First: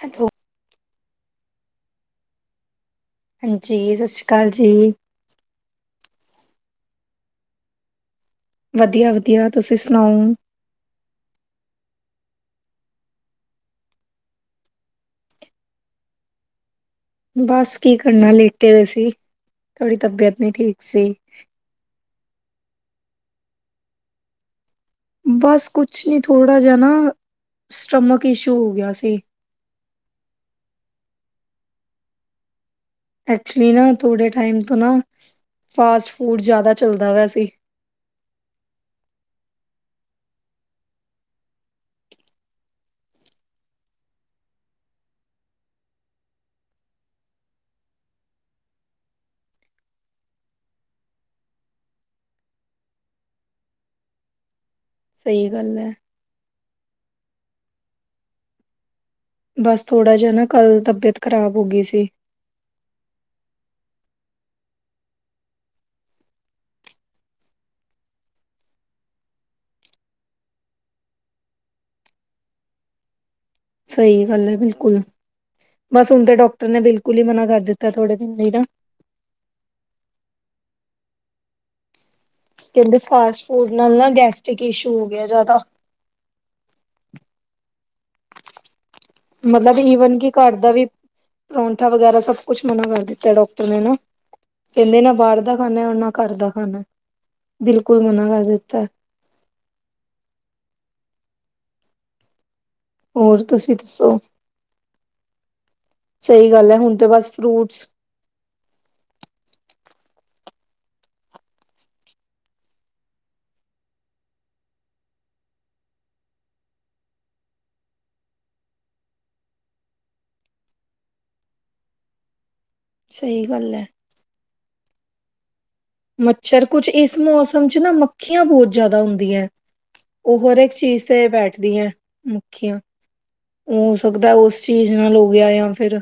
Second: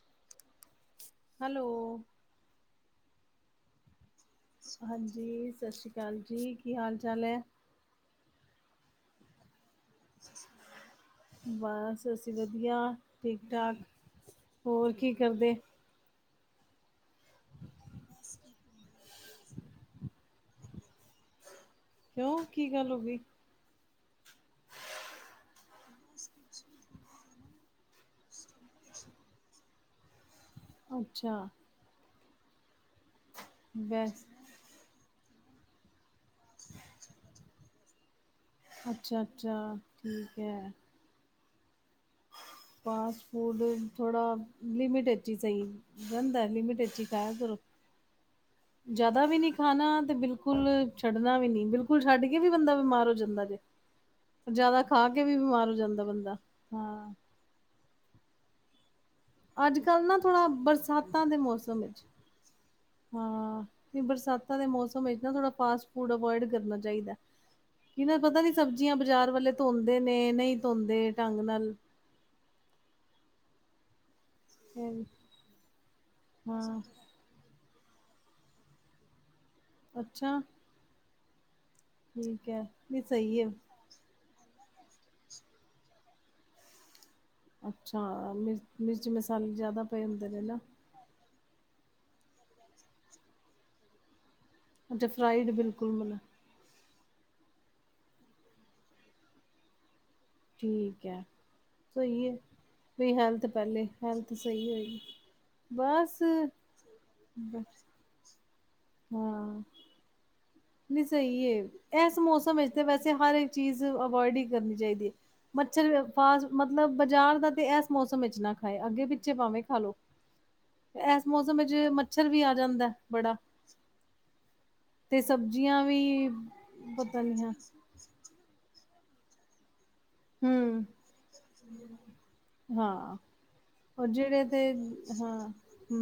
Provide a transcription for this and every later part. ਸੱੋ [unintelligible] hello, ਹਾਂਜੀ, ਸਤਿ ਸ਼੍ਰੀ ਅਕਾਲ। ਜੀ ਹਾਂਜੀ, ਸਤਿ ਸ਼੍ਰੀ ਅਕਾਲ ਜੀ। ਕੀ ਹਾਲ- ਚਾਲ ਹੈ। ਵਧੀਆ- ਵਧੀਆ ਤੁਸੀਂ ਸੁਣਾਓ? ਬਸ ਸਤਿ ਸ਼੍ਰੀ ਵਧੀਆ। ਠੀਕ- ਠਾਕ। ਹੋਰ ਕੀ ਕਰਦੇ। ਬਸ ਕੀ ਕਰਨਾ ਲੇਟੇ ਦੇ ਸੀ। ਤੁਹਾਡੀ ਤਬੀਅਤ ਨਹੀਂ ਠੀਕ ਸੀ। ਕਿਉਂ ਕੀ ਗੱਲ ਹੋ ਗਈ। ਬਸ ਕੁਛ ਨੀ ਥੋੜ੍ਹਾ ਜਿਹਾ ਨਾ ਸਟਮਕ ਇਸ਼ੂ ਹੋ ਗਿਆ ਸੀ। ਅੱਛਾ। ਐਕਚੁਲੀ ਨਾ ਬਸ ਥੋੜੇ ਟਾਈਮ ਤੋਂ ਨਾ ਫਾਸਟ ਫੂਡ ਜ਼ਿਆਦਾ ਚੱਲਦਾ ਹੋਆ ਸੀ। ਅੱਛਾ- ਅੱਛਾ ਠੀਕ ਹੈ। ਫਾਸਟ ਫੂਡ ਥੋੜਾ ਲਿਮਿਟ ਅੱਛੀ ਸਹੀ ਰਹਿੰਦਾ ਲਿਮਿਟ ਅੱਛੀ ਤਾਂ ਕਰੋ [inaudible] ਜ਼ਿਆਦਾ ਵੀ ਨੀ ਖਾਣਾ ਤੇ ਬਿਲਕੁਲ ਛੱਡਣਾ ਵੀ ਨੀ ਬਿਲਕੁਲ ਛੱਡ ਕੇ ਵੀ ਬੰਦਾ ਬਿਮਾਰ ਹੋ ਜਾਂਦਾ ਜੇ [inaudible] ਜਿਆਦਾ ਖਾ ਕੇ ਵੀ ਸਹੀ ਬਿਮਾਰ ਹੋ ਗੱਲ ਹੈ ਜਾਂਦਾ ਬੰਦਾ ਹਾਂ। ਅੱਜ ਬਸ ਕੱਲ੍ਹ ਥੋੜਾ ਨਾ ਜਿਹਾ ਥੋੜ੍ਹਾ ਕੱਲ ਤਬੀਅਤ ਬਰਸਾਤਾਂ ਦੇ ਖ਼ਰਾਬ ਹੋ ਮੌਸਮ ਗਈ ਵਿੱਚ ਸੀ ਹਾਂ ਤੇ ਬਰਸਾਤਾਂ ਦੇ ਮੌਸਮ ਵਿੱਚ ਇਦਾਂ ਫਾਸਟ ਫੂਡ ਅਵਇਡ ਕਰਨਾ ਚਾਹੀਦਾ ਕਿਨਾਂ ਪਤਾ ਨੀ ਸਬਜ਼ੀਆਂ ਬਾਜ਼ਾਰ ਵਾਲੇ ਧੋਂਦੇ ਨੇ ਨਹੀਂ ਧੋਂਦੇ ਢੰਗ ਨਾਲ ਸਹੀ ਗੱਲ ਹੈ ਬਿਲਕੁਲ ਹਮ, ਬਸ ਹੁਣ ਤਾਂ ਡਾਕਟਰ ਨੇ ਹਾਂ, ਬਿਲਕੁਲ ਹੀ ਮਨਾ ਕਰ ਦਿੱਤਾ ਥੋੜੇ ਦਿਨ ਲਈ ਨਾ ਅੱਛਾ ਠੀਕ ਹੈ ਕਹਿੰਦੇ ਨਹੀਂ ਸਹੀ ਫਾਸਟ ਹੈ। ਫੂਡ ਨਾਲ ਨਾ ਗੈਸਟ੍ਰਿਕ ਇਸ਼ੂ ਹੋ ਗਿਆ ਜ਼ਿਆਦਾ ਅੱਛਾ ਮਿਰਚ ਮਸਾਲਾ ਮਤਲਬ ਈਵਨ ਕਿ ਘਰ ਦਾ ਵੀ ਪਰੌਠਾ ਵਗੈਰਾ ਸਭ ਕੁਛ ਮਨਾ ਕਰ ਦਿੱਤਾ ਡਾਕਟਰ ਨੇ ਨਾ ਕਹਿੰਦੇ ਅੱਛਾ ਨਾ ਬਾਹਰ ਫਰਾਈਡ ਦਾ ਬਿਲਕੁਲ ਖਾਣਾ ਨਾ ਮਨਾ, ਘਰ ਦਾ ਖਾਣਾ ਬਿਲਕੁਲ ਮਨਾ ਕਰ ਦਿੱਤਾ ਠੀਕ ਹੈ ਸਹੀ ਹੈ ਹੋਰ ਹੈਲਥ ਤੁਸੀਂ ਪਹਿਲੇ ਦੱਸੋ ਹੈਲਥ ਸਹੀ ਹੋਏਗੀ ਬਸ ਸਹੀ ਗੱਲ ਹੈ ਹੁਣ ਤੇ ਬਸ ਫਰੂਟਸ ਹਾਂ ਨਹੀਂ ਸਹੀ ਹੈ ਇਸ ਮੌਸਮ ਵਿੱਚ ਤੇ ਵੈਸੇ ਹਰ ਇੱਕ ਚੀਜ਼ ਅਵਇਡ ਹੀ ਕਰਨੀ ਚਾਹੀਦੀ ਹੈ ਮੱਛਰ ਫਾਸ ਮਤਲਬ ਬਾਜ਼ਾਰ ਦਾ ਤੇ ਇਸ ਮੌਸਮ ਵਿੱਚ ਨਾ ਖਾਏ ਅੱਗੇ ਪਿੱਛੇ ਪਾਵੇਂ ਖਾਲੋ। [inaudible] ਇਸ ਮੌਸਮ ਵਿੱਚ ਮੱਛਰ ਵੀ ਆ ਜਾਂਦਾ। ਬੜਾ ਸਹੀ ਗੱਲ ਹੈ। ਤੇ ਸਬਜ਼ੀਆਂ ਵੀ। ਮੱਛਰ ਕੁਛ ਇਸ ਪਤਾ ਨੀ ਹੈ। ਮੌਸਮ ਚ ਨਾ ਮੱਖੀਆਂ ਬਹੁਤ ਜ਼ਿਆਦਾ ਹੁੰਦੀਆਂ। ਉਹ ਹਰੇਕ ਹੂੰ ਚੀਜ਼ ਤੇ ਬੈਠਦੀਆਂ ਹੈ ਮੱਖੀਆਂ। ਹਾਂ ਹੋ ਔਰ ਸਕਦਾ ਜਿਹੜੇ ਉਸ ਤੇ ਚੀਜ਼ ਨਾਲ ਹੋ ਹਾਂ ਗਿਆ ਜਾਂ ਫਿਰ।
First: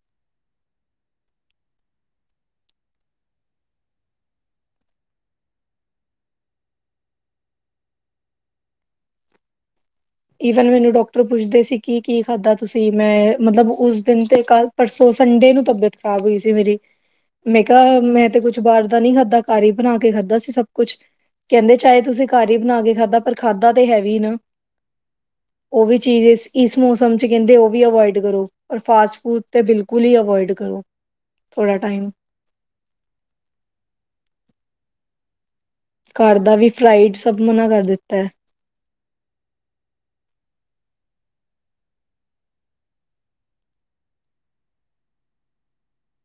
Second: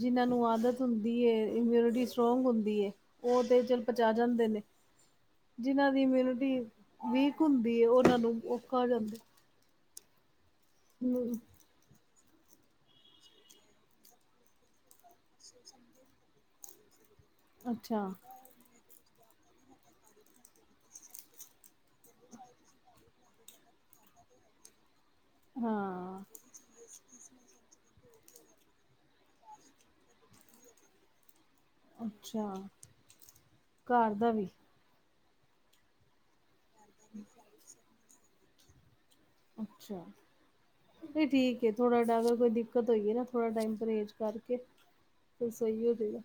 ਜਿਨ੍ਹਾਂ ਨੂੰ ਆਦਤ ਹੁੰਦੀ ਹੈ ਇਮਊਨਿਟੀ ਸਟਰੋਂਗ ਹੁੰਦੀ ਹੈ। ਉਹ ਤੇ ਚਲ ਪਚਾ ਜਾਂਦੇ ਨੇ। ਜਿਹਨਾਂ ਦੀ ਇੰਮੁਨਿਟੀ ਵੀਕ ਹੁੰਦੀ ਹੈ ਉਹਨਾਂ ਨੂੰ ਔਖਾ ਹੋ ਜਾਂਦਾ। ਈਵਨ ਮੈਨੂੰ ਡਾਕਟਰ ਹੂੰ ਪੁੱਛਦੇ ਸੀ ਕੀ-ਕੀ ਖਾਧਾ ਤੁਸੀਂ ਮੈਂ ਮਤਲਬ ਉਸ ਦਿਨ ਤੇ ਕੱਲ। ਪਰਸੋਂ ਸੰਡੇ ਨੂੰ ਤਬੀਅਤ ਖਰਾਬ ਹੋਈ ਸੀ ਮੇਰੀ ਮੈਂ ਕਿਹਾ ਅੱਛਾ ਮੈਂ। ਤੇ ਕੁੱਛ ਬਾਹਰ ਦਾ ਨੀ ਖਾਧਾ ਘਰ ਹੀ ਬਣਾ ਕੇ ਖਾਧਾ ਸੀ ਸਭ ਕੁੱਛ ਕਹਿੰਦੇ ਚਾਹੇ ਤੁਸੀਂ ਘਰ ਹੀ ਬਣਾ ਕੇ ਖਾਧਾ। ਪਰ ਖਾਦਾ ਤੇ ਹੈਵੀ ਨਾ। ਉਹ ਵੀ ਹਾਂ ਚੀਜ਼ ਇਸ-ਇਸ ਮੌਸਮ ਚ ਕਹਿੰਦੇ ਉਹ ਵੀ ਅਵੋਇਡ ਕਰੋ। ਪਰ ਫਾਸਟ ਫੂਡ ਤੇ ਬਿਲਕੁਲ ਹੀ ਅਵੋਇਡ ਕਰੋ ਥੋੜਾ ਟਾਈਮ। ਅੱਛਾ ਘਰ ਦਾ ਵੀ। ਘਰ ਦਾ ਵੀ ਫਰਾਈਡ ਸਭ ਮਨਾ ਕਰ ਦਿੱਤਾ ਹੈ। ਅੱਛਾ। ਨਹੀਂ ਠੀਕ ਏ ਥੋੜਾ ਜਿਆਦਾ ਕੋਈ ਦਿੱਕਤ ਹੋਈ ਨਾ ਥੋੜਾ ਟਾਈਮ ਪਰਹੇਜ ਕਰਕੇ। ਫਿਰ ਸਹੀ ਹੋ ਜਾਏਗਾ।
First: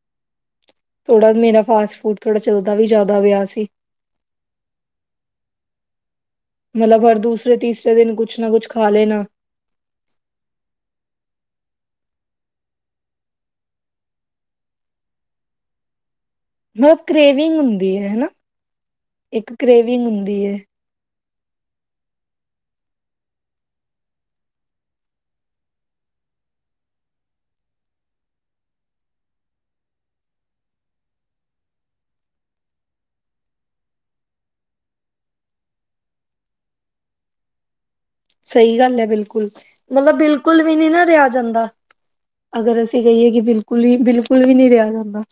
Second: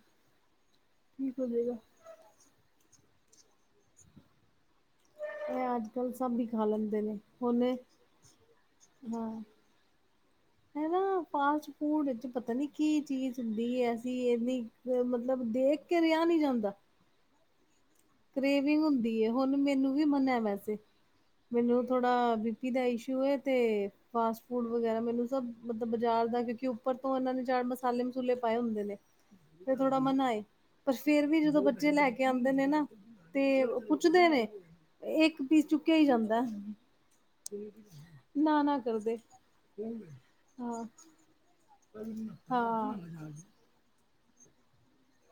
ਥੋੜਾ ਠੀਕ ਹੋ ਮੇਰਾ ਜਾਏਗਾ ਫਾਸਟ ਫੂਡ ਥੋੜਾ ਚੱਲਦਾ ਵੀ ਜ਼ਿਆਦਾ ਪਿਆ ਸੀ। ਇਹ ਅੱਜ ਕੱਲ ਸਭ ਹੀ ਖਾ ਲੈਂਦੇ ਮਤਲਬ ਨੇ ਹਰ ਹੁਨੇ ਦੂਸਰੇ-ਤੀਸਰੇ ਦਿਨ ਕੁਝ ਨਾ ਕੁਝ ਖਾ ਲੈਣਾ। [inaudible] ਹੈ ਨਾ ਫਾਸਟ ਫੂਡ ਵਿੱਚ ਪਤਾ ਨੀ ਕੀ ਚੀਜ਼ ਹੁੰਦੀ ਐਸੀ ਇਨੀ। ਮਤਲਬ ਦੇਖ ਕੇ ਰਿਹਾ ਨਹੀਂ ਜਾਂਦਾ। ਮਤਲਬ ਕਰੇਵਿੰਗ ਹੁੰਦੀ। ਹੈ ਹਨਾ ਕਰੇਵਿੰਗ ਹੁੰਦੀ ਹੈ ਇੱਕ ਹੁਣ ਮੈਨੂੰ ਵੀ ਕਰੇਵਿੰਗ ਮਨਾ ਹੁੰਦੀ ਹੈ ਵੈਸੇ। ਮੈਨੂੰ ਥੋੜਾ ਬੀ ਪੀ ਦਾ ਇਸ਼ੂ ਏ ਤੇ ਫਾਸਟ ਫੂਡ ਵਗੈਰਾ ਮੈਨੂੰ ਸਭ ਮਤਲਬ ਬਾਜ਼ਾਰ ਦਾ ਕਉਕਿ ਉੱਪਰ ਤੋਂ ਏਨਾਂ ਨੇ ਚਾਟ ਮਸਾਲੇ ਮਸੂਲੇ ਪਾਏ ਹੁੰਦੇ ਨੇ। ਤੇ ਥੋੜਾ ਮਨਾ ਏ, ਪਰ ਫੇਰ ਵੀ ਜਦੋਂ ਬੱਚੇ ਲੈ ਕੇ ਆਂਦੇ ਨੇ ਨਾ। ਤੇ ਪੁੱਛਦੇ ਨੇ, ਏਕ ਪੀਸ ਚੁੱਕਆ ਈ ਜਾਂਦਾ। [unintelligible] ਸਈ ਗੱਲ ਐ ਕਰਦੇ ਬਿਲਕੁਲ, ਮਤਲਬ ਬਿਲਕੁਲ ਵੀ ਹਾਂ ਨੀ ਨਾ ਰੇਆ ਜਾਂਦਾ। ਅਗਰ ਹਾਂ ਅਸੀਂ ਕਈਏ ਕਿ ਬਿਲ। ਕੁਲਿੰਗ ਬਿਲਕੁਲ ਵੀ ਨਹੀਂ ਰਿਹਾ ਜਾਂਦਾ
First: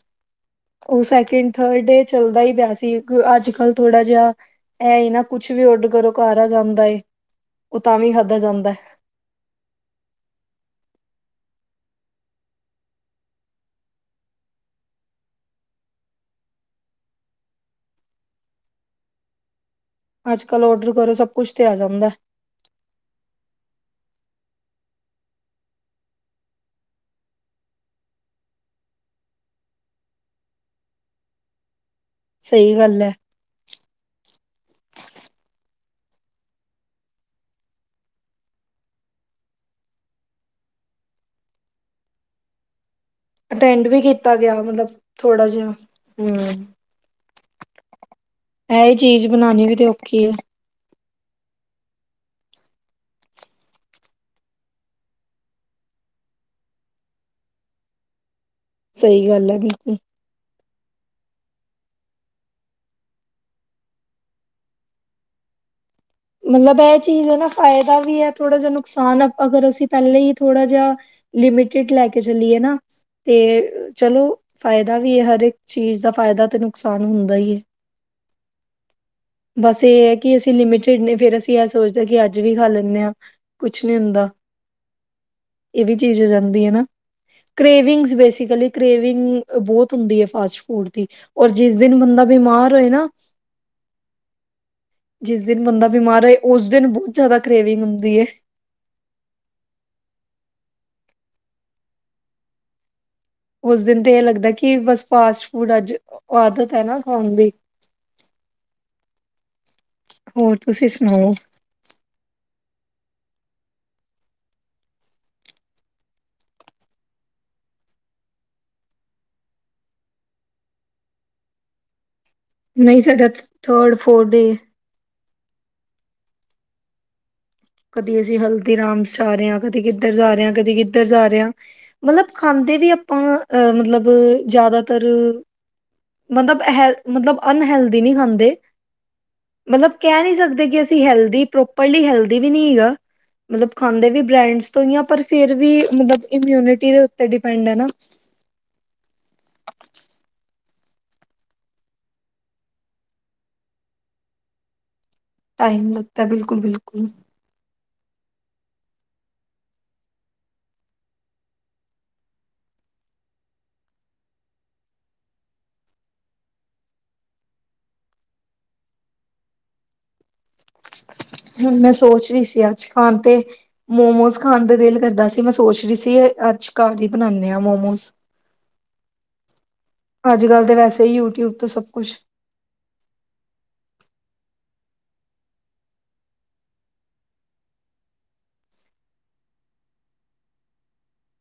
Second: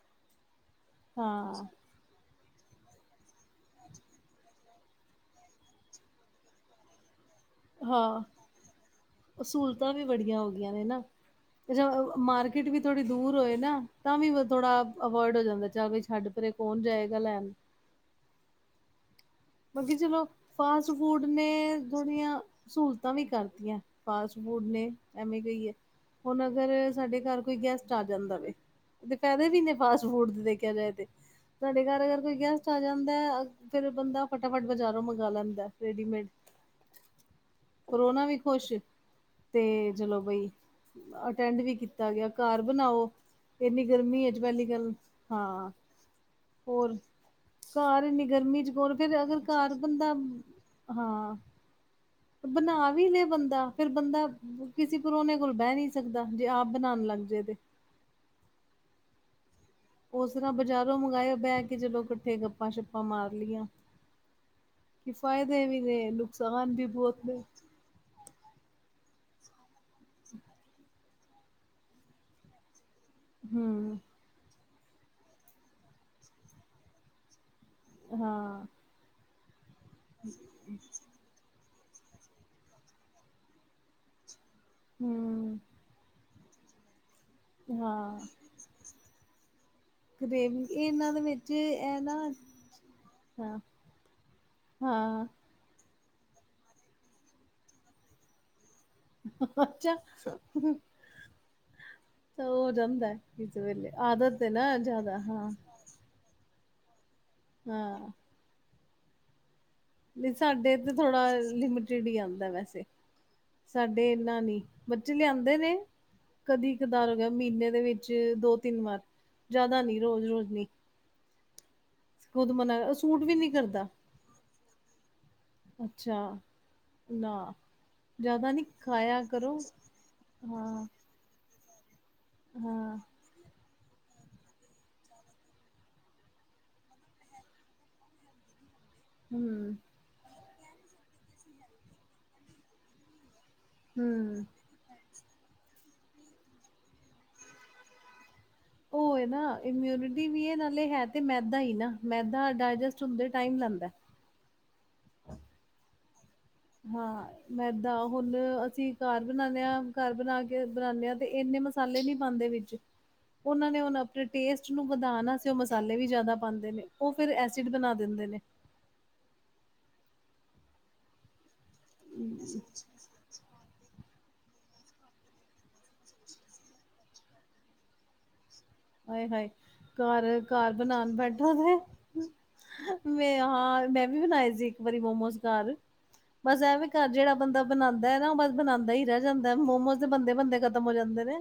ਉਹ ਸੈਕਿੰਡ ਹਾਂ -ਥਰਡ ਡੇ ਚੱਲਦਾ ਹੀ ਪਿਆ ਸੀ। ਅੱਜ ਕੱਲ ਥੋੜਾ ਜਿਹਾ ਇਹ ਹੀ ਨਾ ਕੁਛ ਵੀ ਆਰਡਰ ਕਰੋ ਘਰ ਆ ਜਾਂਦਾ ਏ। ਓ ਤਾਂਵੀ ਖਾਧਾ ਜਾਂਦਾ ਐ। ਸੂਲਤਾਂ ਵੀ ਬੜੀਆਂ ਹੋ ਗੀਆਂ ਨੇ ਨਾ। [unintelligible] ਮਾਰਕੀਟ ਵੀ ਥੋੜੀ ਦੂਰ ਹੋਏ ਨਾ, ਤਾਂ ਵੀ ਥੋੜਾ ਅਵੋਏਡ ਹੋ ਜਾਂਦਾ ਚਲ ਵੀ ਛੱਡ ਪਰੇ। ਕੋਨ ਜਾਏਗਾ ਲੈਨ। ਬਾਕੀ ਚਲੋ, ਅੱਜ ਕੱਲ ਫਾਸਟ ਔਡਰ ਕਰੋ ਫੂਡ ਸਭ ਕੁਛ ਤੇ ਆ ਨੇ ਜਾਂਦਾ ਥੋੜੀਆਂ ਸੂਲਤਾਂ ਵੀ ਕਰਤੀਆਂ, ਫਾਸਟ ਫੂਡ ਨੇ ਐਵੇਂ ਕਹੀਏ। ਹੁਨ ਅਗਰ ਸਾਡੇ ਘਾੱਰ ਕੋਈ ਗੈਸਟ ਆ ਜਾਂਦਾ ਵੇ। ਤੇ ਫੈਦੇ ਵੀਨੇ ਫਾਸਟ ਫੂਡ ਦੇਖਆ ਜਾਏ ਤੇ, ਸਾਡੇ ਘਾੱਰ। ਕੋਈ ਗੈਸਟ ਸਹੀ ਆ ਗੱਲ ਹੈ ਜਾਂਦਾ, ਫੇਰ ਬੰਦਾ ਫਟਾਫਟ ਬਾਜ਼ਾਰੋਂ ਮੰਗਾ ਲੈਂਦਾ ਰੇਡੀਮੇਡ। ਪਰੋਨਾ ਵੀ ਖੋਸ਼। ਤੇ ਚਲੋ ਬਈ, ਅਟੈਂਡ ਵੀ ਕੀਤਾ ਗੇਆ ਘਾੱਰ ਬਨਾਓ। ਏਨੀ ਅਟੈਂਡ ਵੀ ਗਰਮੀ ਕੀਤਾ ਏਚ ਗਿਆ ਪੈਲੀ ਮਤਲਬ ਗੱਲ, ਥੋੜਾ ਜਿਹਾ ਹਾਂ ਹਮ ਹੋਰ। ਘਾੱਰ ਏਨੀ ਗਰਮੀ ਚ ਇਹ [unintelligible] ਚੀਜ਼ ਅਗਰ ਬਣਾਉਣੀ ਘਾੱਰ ਵੀ ਤੇ ਬੰਦਾ, ਔਖੀ ਹੈ ਹਾਂ [unintelligible] ਬਨਾ ਵੀ ਲੇ ਬੰਦਾ ਫੇਰ ਬੰਦਾ ਕਿਸੀ ਪਰੋਨੇ ਕੋਲ ਬੈ ਨਈ ਸਕਦਾ, ਜੇ ਆਪ ਬਨਾਨ ਲੱਗ ਜੇ ਤੇ ਸਈ ਗੱਲ ਐ, ਬਿਲਕੁਲ। ਓਸ ਤਰਾ ਬਜ਼ਾਰੋਂ ਮੰਗਾਏ ਬੈ ਕੇ ਚਲੋ ਕੱਠੇ ਗੱਪਾਂ ਸ਼ੱਪਾਂ ਮਾਰ ਲਈਆਂ। ਕਿ ਫਾਈਦੇ ਵੀ ਨੇ ਨੁ ਮਤਲਬ ਏ ਚੀਜ਼ ਐ ਨਾ ਫਾਏਦਾ ਵੀ ਐ ਥੋੜਾ ਜਾ ਨੁਕਸਾਨ ਅਗਰ ਅਸੀ ਪੈਲੇ ਈ ਥੋੜਾ ਜਾ ਲਿਮਿਟਿਡ ਲੈ ਕੇ ਚਲੀਏ ਨਾ, ਤੇ ਹਮ ਚਲੋ ਫਾਏਦਾ ਵੀ ਏ ਹਰ ਏਕ ਚੀਜ਼ ਦਾ ਫਾਏਦਾ ਤੇ ਨੁਕਸਾਨ ਹੁੰਦਾ ਈ ਏ। ਹਾਂ ਬਾੱਸ ਏ ਐ ਕਿ ਅਸੀ ਲਿਮਿਟ ਤੇ ਫੇਰ ਅਸੀ‌ ਏਹ ਸੋਚਦੇ ਕਿ ਅੱਜ ਵੀ ਖਾ ਲੈਨੇ ਆ, ਕੁਛ ਨੀ ਹੁੰਦਾ। ਹਮ ਏਵੀ ਚੀਜ਼ ਆ ਜਾਂਦੀ ਐ ਨਾ। ਕਰੇਵਿੰਗ ਹਾਂ ਬੇਸਿਕਲੀ ਕਰੇਵਿੰਗ ਬੋਤ ਹੁੰਦੀ ਏ, ਫਾਸਟ ਗ੍ਰੇਵੀ ਫੂਡ ਦੀ। ਇਹਨਾਂ ਦੇ ਓਰ ਵਿੱਚ ਜਿਸ ਦਿਨ ਇਹ ਨਾ ਬੰਦਾ ਬਿਮਾਰ ਹੋਏ ਨਾ ਹਾਂ, ਹਾਂ। ਜਿਸ ਦਿਨ ਬੰਦਾ ਬਿਮਾਰ ਹੋਏ ਓਸ ਦੇਨ ਬੋਤ ਜੈਦਾ ਕਰੇਵਿੰਗ ਹੁੰਦੀ ਏ। [unintelligible] ਅੱਛਾ, ਹੋ ਜਾਂਦਾ। ਓਸ ਦਿਨ ਤੇ ਏ ਲੱਗਦਾ ਕਿ ਬਸ ਫਾਸਟ ਹਾਂ ਫੂਡ ਅੱਜ, ਆਦਤ ਐ ਨਾ ਖਾਨ ਦੀ ਹਾਂ। ਨਈ ਹੋਰ ਸਾਡੇ ਤੁਸੀਂ ਤੇ ਥੋੜਾ ਸੁਣਾਓ ਲਿਮਟਿਡ ਈ ਆਂਦਾ ਵੈਸੇ ਸਾਡੇ ਏਨਾ ਨੀ, ਬੱਚੇ ਲੇਯਾਂਦੇ ਨੇ ਕਦੀ ਕਦਾਰ ਹੋਗੇਆ, ਮੀਨੇ ਦੇ ਵਿੱਚ ਦੋ ਤਿੰਨ ਵਾਰ ਜਾਦਾ ਨੀ ਰੋਜ਼, ਰੋਜ਼ ਨੀ। ਨਈ ਸੂਟ ਸਾਡਾ ਵੀ ਨਹੀਂ ਕਰਦਾ ਥਰਡ ਫੋਰ ਡੇ ਅੱਛਾ, ਨਾ ਕਦੀ ਅਸੀ ਜ਼ਿਆਦਾ ਨਹੀਂ ਹਲਦੀਰਾਮਸ ਖਾਇਆ ਜਾ ਰੇ ਆ, ਕਰੋ ਕਦੀ ਕਿੱਧਰ ਜਾਰੇ ਆ, ਕਦੀ ਹਾਂ ਕਿੱਧਰ ਜਾਰੇ ਆ। ਮਤਲਬ ਖਾਂਦੇ ਵੀ ਹਾਂ ਆਪਾਂ ਅ ਮਤਲਬ ਜਾਦਾਤਰ ਮਤਲਬ ਹੈਲਥ, ਮਤਲਬ ਅਨਹੈਲਦੀ ਨੀ ਖਾਂਦੇ। ਹਮ ਮਤਲਬ ਕੈ ਨਈ ਸਕਦੇ ਕਿ ਅਸੀ ਹੈਲਦੀ ਪ੍ਰੋਪਰਲੀ ਹੈਲਦੀ ਵੀ ਨੀ ਹੈਗਾ। ਮਤਲਬ ਖਾਂਦੇ ਵੀ ਹਮ ਬ੍ਰੈਂਡਸ ਤੋਂ ਈ ਆ, ਪਰ ਫੇਰ ਵੀ ਇਮਯੁਨੀਟੀ ਦੇ ਉਤੇ ਡਿਪੈਂਡ ਐ ਨਾ। [inaudible] ਓਏ ਨਾ ਇਮਯੁਨਿਟੀ ਵੀ ਏ ਨਾਲੇ ਹੈ ਤੇ ਮੈਦਾ ਈ ਨਾ, ਮੈਦਾ ਡਾਏਜੈਸਟ ਹੁੰਦੇ ਟਾਈਮ ਲੈਂਂਦਾ। ਟਾਈਮ ਲੱਗ ਤਾਂ ਬਿਲਕੁਲ ਬਿਲ ਹਾਂ। ਮੈਦਾ ਹੁਣ ਅਸੀਂ ਘਰ ਬਣਾਉਂਦੇ ਆ, ਘਰ ਬਣਾ ਕੇ ਬਣਾਉਂਦੇ ਆ ਤੇ ਇੰਨੇ ਮ ਮਸਾਲੇ ਨਹੀਂ ਪਾਉਂਦੇ ਵਿੱਚ। ਉਹਨਾਂ ਨੇ ਹੁਣ ਅਪਣੇ ਟੇਸਟ ਨੂੰ ਵਧਾਉਣ ਵਾਸਤੇ ਉਹ ਮਸਾਲੇ ਵੀ ਜ਼ਿਆਦਾ ਪਾਉਂਦੇ ਨੇ ਉਹ ਫਿਰ ਐਸਿਡ ਬਣਾ ਦਿੰਦੇ ਨੇ। ਹੁਣ ਮੈਂ ਸੋਚ ਰਹੀ ਸੀ ਅੱਜ ਖਾਣ ਤੇ ਮੋਮੋਸ ਖਾਣ ਤੇ ਦਿਲ ਕਰਦਾ ਸੀ। ਤੇ ਮੈਂ ਸੋਚ ਰਹੀ ਸੀ ਅੱਜ ਘਰ ਈ ਬਣਾਉਂਦੇ ਆ ਮੋਮੋਸ। ਆਏ-ਹਾਏ ਘਰ, ਅੱਜ ਕੱਲ੍ਹ ਘਰ ਤਾਂ ਵੈਸੇ ਬਣਾਉਣ ਹੀ ਬੈਠੋ ਯੂਟਿਊਬ ਤੋਂ ਸਭ ਕੁਛ ਤੇ ਮੈਂ ਹਾਂ ਮੈਂ ਵੀ ਬਣਾਏ ਸੀ ਇੱਕ ਵਾਰੀ ਮੋਮੋਸ ਘਰ। ਬਸ ਐ ਵੀ ਘਰ ਜਿਹੜਾ ਬੰਦਾ ਬਣਾਉਂਦਾ ਐ ਨਾ ਉਹ ਬਸ ਬਣਾਉਂਦਾ ਈ ਰਹਿ ਜਾਂਦਾ, ਮੋਮੋਸ ਤੇ ਬਣਦੇ ਬਣਦੇ ਖਤ ਖਤਮ ਹੋ ਜਾਂਦੇ ਨੇ।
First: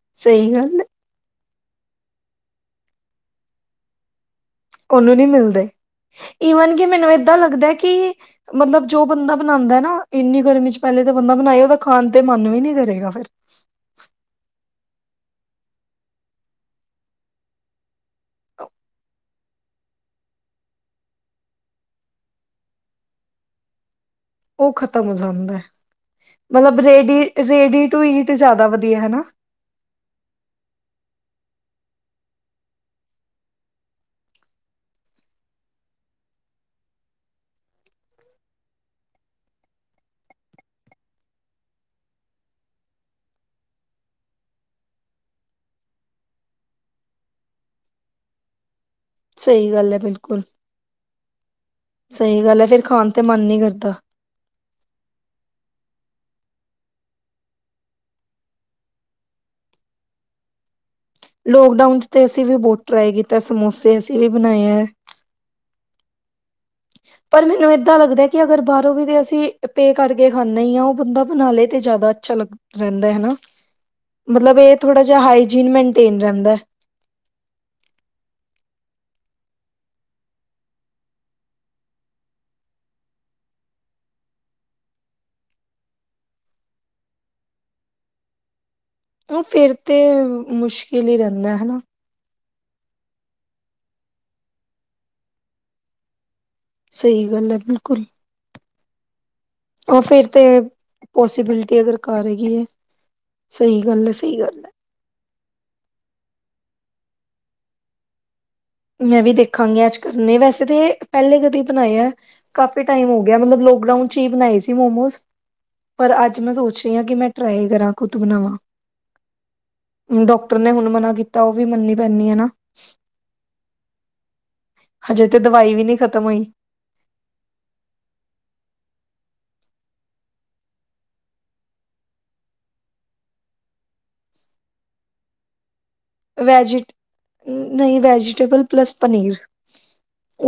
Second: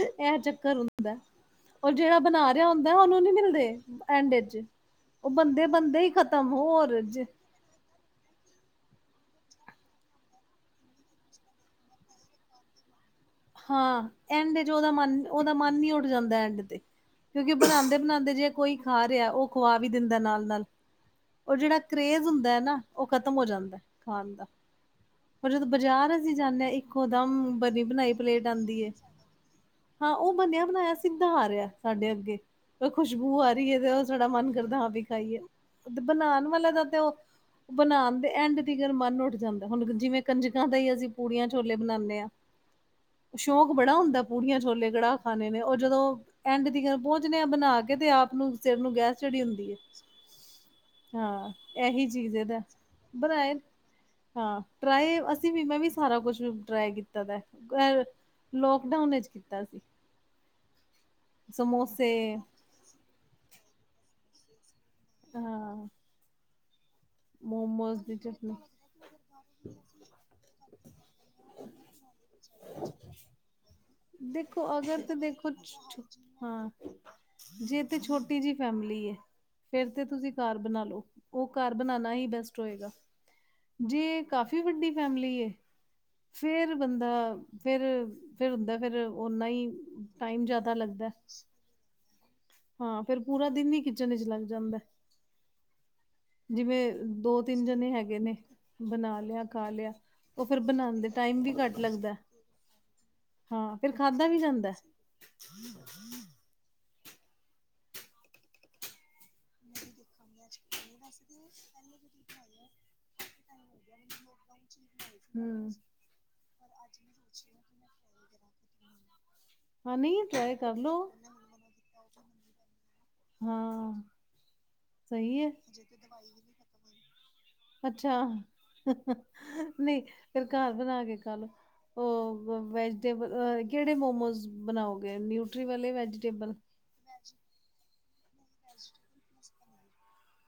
ਇਹ ਸਹੀ ਚੱਕਰ ਗੱਲ ਹੁੰਦਾ ਐ ਔਰ ਜਿਹੜਾ ਬਣਾ ਰਿਹਾ ਹੁੰਦਾ ਉਹਨੂੰ ਨਹੀਂ ਮਿਲਦੇ ਐਂਡ ਚ ਉਹਨੂੰ ਨਹੀਂ ਉਹ ਬੰਦੇ ਮਿਲਦੇ ਬੰਦੇ ਹੀ ਖ਼ਤਮ ਈਵਨ ਕਿ ਹੋਰ ਮੈਨੂੰ ਜ ਏਦਾਂ ਲੱਗਦਾ ਐ ਕਿ ਮਤਲਬ ਜੋ ਬੰਦਾ ਬਣਾਉਂਦਾ ਐ ਨਾ ਇੰਨੀ ਗਰਮੀ ਚ ਪਹਿਲੇ ਤਾਂ ਬੰਦਾ ਬਣਾਏ ਉਹਦਾ ਖਾਣ ਤੇ ਮਨ ਵੀ ਨਹੀਂ ਕਰੇਗਾ ਫਿਰ। ਹਾਂ, ਐਂਡ ਚ ਉਹਦਾ ਮਨ ਉਹਦਾ ਮਨ ਈ ਉੱਠ ਜਾਂਦਾ ਐਂਡ ਤੇ। ਕਿਉਂਕਿ ਬਣਾਉਂਦੇ ਬਣਾਉਂਦੇ ਜੇ ਕੋਈ ਖਾ ਰਿਹਾ ਉਹ ਖਵਾ ਵੀ ਦਿੰਦਾ ਨਾਲ-ਨਾਲ ਉਹ ਜਿਹੜਾ ਕਰੇਜ਼ ਹੁੰਦਾ ਐ ਨਾ ਉਹ ਖਤਮ ਹੋ ਜਾਂਦਾ ਐ ਖਾਣ ਦਾ। ਉਹ ਖਤਮ ਹੋ ਪਰ ਜਾਂਦਾ ਜਦੋਂ ਬਾਜ਼ਾਰ ਅਸੀਂ ਜਾਂਦੇ ਹਾਂ ਮਤਲਬ ਇੱਕੋ ਰੇਡੀ ਦਮ ਬਣੀ ਰੇਡੀ ਟੂ ਬਣਾਈ ਈਟ ਪਲੇਟ ਜ਼ਿਆਦਾ ਆਉਂਦੀ ਐ। ਵਧੀਆ ਹਨਾ ਹਾਂ ਉਹ ਬਣਿਆ ਬਣਾਇਆ ਸਿੱਧਾ ਆ ਰਿਹਾ ਸਾਡੇ ਅੱਗੇ। ਖੁਸ਼ਬੂ ਆ ਰਹੀ ਹੈ ਤੇ ਉਹ ਸਾਡਾ ਮਨ ਕਰਦਾ ਹਾਂ ਵੀ ਖਾਈਏ ਤੇ ਬਣਾਉਣ ਵਾਲੇ ਦਾ ਤੇ ਉਹ ਬਣਾਉਣ ਦੇ ਐਂਡ ਤਕਰ ਮਨ ਉੱਠ ਜਾਂਦਾ ਐ ਹੁਣ ਜਿਵੇਂ ਕੰਜਕਾਂ ਦਾ ਹੀ ਅਸੀਂ ਪੂੜੀਆਂ ਛੋਲੇ ਬਣਾਉਂਦੇ ਹਾਂ। ਸ਼ੌਂਕ ਬੜਾ ਹੁੰਦਾ ਪੂੜੀਆਂ ਛੋਲੇ ਕੜਾਹ ਖਾਣੇ ਨੇ ਔਰ ਜਦੋਂ ਐਂਡ ਤੀਕਰ ਪਹੁੰਚਦੇ ਆ ਬਣਾ ਕੇ ਤੇ ਆਪ ਨੂੰ ਸਿਰ ਨੂੰ ਗੈਸ ਚੜੀ ਹੁੰਦੀ ਸਹੀ ਹੈ ਗੱਲ ਬਿਲਕੁਲ ਹਾਂ। ਇਹੀ ਚੀਜ਼ ਸਹੀ ਇਹਦਾ ਗੱਲ ਹੈ ਫਿਰ ਖਾਣ ਤੇ ਮਨ ਬਣਾਏ ਨੀ ਕਰਦਾ ਹਾਂ ਟਰਾਈ ਅਸੀਂ ਵੀ ਮੈਂ ਵੀ ਸਾਰਾ ਕੁਛ ਟਰਾਈ ਕੀਤਾ ਦਾ ਐ। ਅ ਲੋਕਡਾਊਨ ਵਿੱਚ ਕੀਤਾ ਸੀ। ਲੋਕਡਾਊਨ ਚ ਤੇ ਸਮੋਸੇ ਅਸੀਂ ਵੀ ਬਹੁਤ ਟ੍ਰਾਈ ਕੀਤਾ। ਸਮੋਸੇ ਅਸੀਂ ਵੀ ਬਣਾਏ ਹੈ। ਹਾਂ। ਪਰ ਮੈਨੂੰ ਏਦਾਂ ਮੋਮੋਸ ਦੀ ਲੱਗਦਾ ਕਿ ਚਟਨੀ ਅਗਰ ਬਾਹਰੋਂ ਵੀ ਤਾਂ ਅਸੀਂ ਪੇ ਕਰਕੇ ਖਾਂਦੇ ਹੀ ਆ। ਉਹ ਬੰਦਾ ਬਣਾ ਲਏ ਤੇ ਜ਼ਿਆਦਾ ਅੱਛਾ ਲੱਗ ਰਹਿੰਦਾ ਐ ਹਨਾ ਮਤਲਬ ਦੇਖੋ ਇਹ ਅਗਰ ਥੋੜ੍ਹਾ ਤੇ ਜਿਹਾ ਦੇਖੋ ਹਾਈਜੀਨ ਮੇਨਟੇਨ ਰਹਿੰਦਾ ਐ। ਹਾਂ ਜੇ ਤੇ ਛੋਟੀ ਜਿਹੀ ਫੈਮਲੀ ਹੈ। ਫਿਰ ਤੇ ਤੁਸੀਂ ਘਰ ਬਣਾ ਲਓ। ਉਹ ਘਰ ਬਣਾਉਣਾ ਹੀ ਬੈਸਟ ਹੋਏਗਾ। ਜੇ ਕਾਫ਼ੀ ਵੱਡੀ ਫੈਮਿਲੀ ਏ। ਫਿਰ ਬੰਦਾ ਫਿਰ ਫਿਰ ਹੁੰਦਾ ਐ ਫਿਰ ਉਹ ਓਨਾ ਹੀ ਫਿਰ ਤੇ ਟਾਈਮ ਜ਼ਿਆਦਾ ਲੱਗਦਾ ਮੁਸ਼ਕਿਲ ਐ। ਹੀ ਰਹਿੰਦਾ ਹਨਾ ਹਾਂ ਫਿਰ ਪੂਰਾ ਦਿਨ ਹੀ ਕਿਚਨ ਵਿਚ ਲੱਗ ਜਾਂਦਾ ਐ। ਜਿਵੇਂ ਸਹੀ ਗੱਲ ਹੈ ਦੋ-ਤਿੰਨ ਜਣੇ ਬਿਲਕੁਲ ਹੈਗੇ ਨੇ ਬਣਾ ਲਿਆ। ਖਾ ਲਿਆ ਉਹ ਫਿਰ ਬਣਾਉਂਦੇ ਟਾਈਮ ਵੀ ਘੱਟ ਪੋਸੀਬਿਲਿਟੀ ਅਗਰ ਲੱਗਦਾ ਐ। ਕਰ ਹੈਗੀ ਹੈ ਹਾਂ ਸਹੀ ਫਿਰ ਗੱਲ ਹੈ ਖਾਧਾ ਵੀ ਸਹੀ ਗੱਲ ਜਾਂਦਾ ਹੈ ਐ। ਮੈਂ ਵੀ ਦੇਖਾਂਗੀ ਅੱਜ ਕਰਨੇ ਵੈਸੇ ਤਾਂ ਇਹ ਪਹਿਲੇ ਕਦੇ ਬਣਾਇਆ ਕਾਫੀ ਟਾਈਮ ਹੋ ਗਿਆ ਮਤਲਬ ਲੋਕ ਲੋਕਡਾਊਨ ਚ ਹੀ ਬਣਾਈ ਸੀ ਮੋਮੋਸ। ਮੈਂ ਹੂੰ ਪਰ ਅੱਜ ਮੈਂ ਸੋਚ ਰਹੀ ਹਾਂ ਕਿ ਮੈਂ ਟ੍ਰਾਈ ਕਰਾਂ ਖੁਦ ਬਣਾਵਾਂ। ਹਾਂ ਨਹੀਂ ਟਰਾਈ ਡਾਕਟਰ ਨੇ ਕਰ ਹੁਣ ਲੋ ਮਨਾ ਕੀਤਾ ਉਹ ਵੀ ਮੰਨਣੀ ਪੈਂਦੀ ਹੈ ਨਾ। ਹਾਂ ਹਜੇ ਸਹੀ ਤੇ ਹੈ। ਦਵਾਈ ਵੀ ਨਹੀਂ ਖ਼ਤਮ ਹੋਈ ਅੱਛਾ ਨਹੀਂ ਫਿਰ ਘਰ ਬਣਾ ਕੇ ਖਾ ਲਓ। ਉਹ ਵੈਜਟੇਬਲ ਕਿਹੜੇ ਮੋਮੋਜ਼ ਬਣਾਓਗੇ ਨਿਊਟਰੀ ਵਾਲੇ ਵੈਜ ਵੈਜੀ ਨਹੀਂ ਵੈਜੀਟੇਬਲ ਪਲੱਸ ਪਨੀਰ।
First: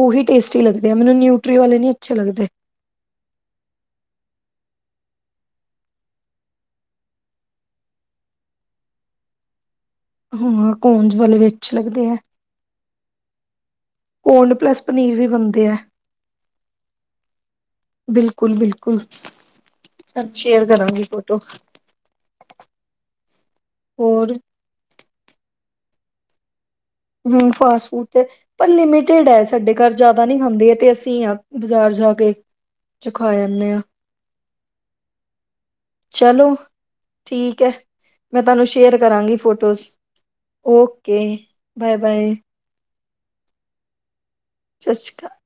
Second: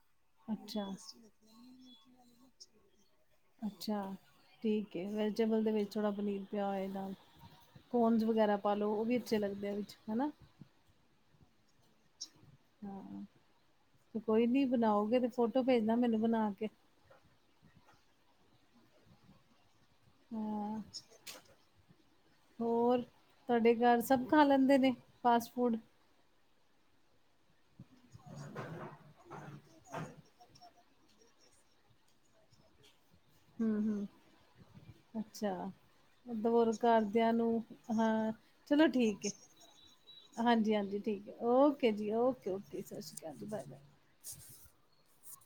ਉਹੀ ਟੇਸਟੀ ਲੱਗਦੇ ਅੱਛਾ ਆ। ਮੈਨੂੰ ਨਿਊਟਰੀ ਵਾਲੇ ਨਹੀਂ ਅੱਛੇ ਲੱਗਦੇ। ਅੱਛਾ ਠੀਕ ਹੈ। ਵੈਜੀਟੇਬਲ ਦੇ ਵਿੱਚ ਥੋੜ੍ਹਾ ਪਨੀਰ ਪਿਆ ਹੋਏਗਾ। ਕਾਰਨਸ ਵਗੈਰਾ ਪਾ ਲਉ ਉਹ ਵੀ ਅੱਛੇ ਲੱਗਦੇ ਆ ਵਿੱਚ। ਹਨਾ ਹਾਂ ਕਾਰਨਸ ਵਾਲੇ ਵੀ ਅੱਛੇ ਲੱਗਦੇ ਐ। ਹਾਂ ਕੋਈ ਨੀ ਬਣਾਓਗੇ ਤੇ ਫੋਟੋ ਭੇਜਣਾ ਮੈਨੂੰ ਬਣਾ ਕੇ। ਬਿਲਕੁਲ-ਬਿਲਕੁਲ। ਤੁਹਾਨੂੰ ਸ਼ੇਅਰ ਹਾਂ ਕਰਾਂਗੀ ਫੋਟੋ। ਹੋਰ ਤੁਹਾਡੇ ਘਰ ਸਭ ਹੋਰ ਖਾ ਲੈਂਦੇ ਨੇ ਫਾਸਟ ਫੂਡ। ਹੂੰ ਫਾਸਟ ਫੂਡ ਤੇ ਪਰ ਲਿਮਟਡ ਹੈ ਸਾਡੇ ਘਰ ਜ਼ਿਆਦਾ ਨ ਖਾਂਦੇ ਆ ਤੇ ਅਸੀਂ ਹਾਂ। ਬਾਜ਼ਾਰ ਜਾ ਕੇ। ਚੁ ਖਾਇਆ। ਹੂੰ ਹੂੰ ਅੱਛਾ। ਚਲੋ ਦੋ ਘਰ ਦਿਆਂ ਠੀਕ ਨੂੰ ਹੈ ਹਾਂ ਮੈਂ ਤੁਹਾਨੂੰ ਚਲੋ ਸ਼ੇਅਰ ਠੀਕ ਏ। ਕਰਾਂਗੀ ਫੋਟੋਜ਼ ਹਾਂਜੀ-ਹਾਂਜੀ ਓਕੇ ਠੀਕ ਏ ਓਕੇ ਬਾਏ ਜੀ ਬਾਏ ਓਕੇ, ਓਕੇ ਜ ਸਤਿ ਸ਼੍ਰੀ ਅਕਾਲ ਜੀ ਬਾਏ-ਬਾਏ। ਸਤਿ ਸ਼੍ਰੀ ਅਕਾਲ।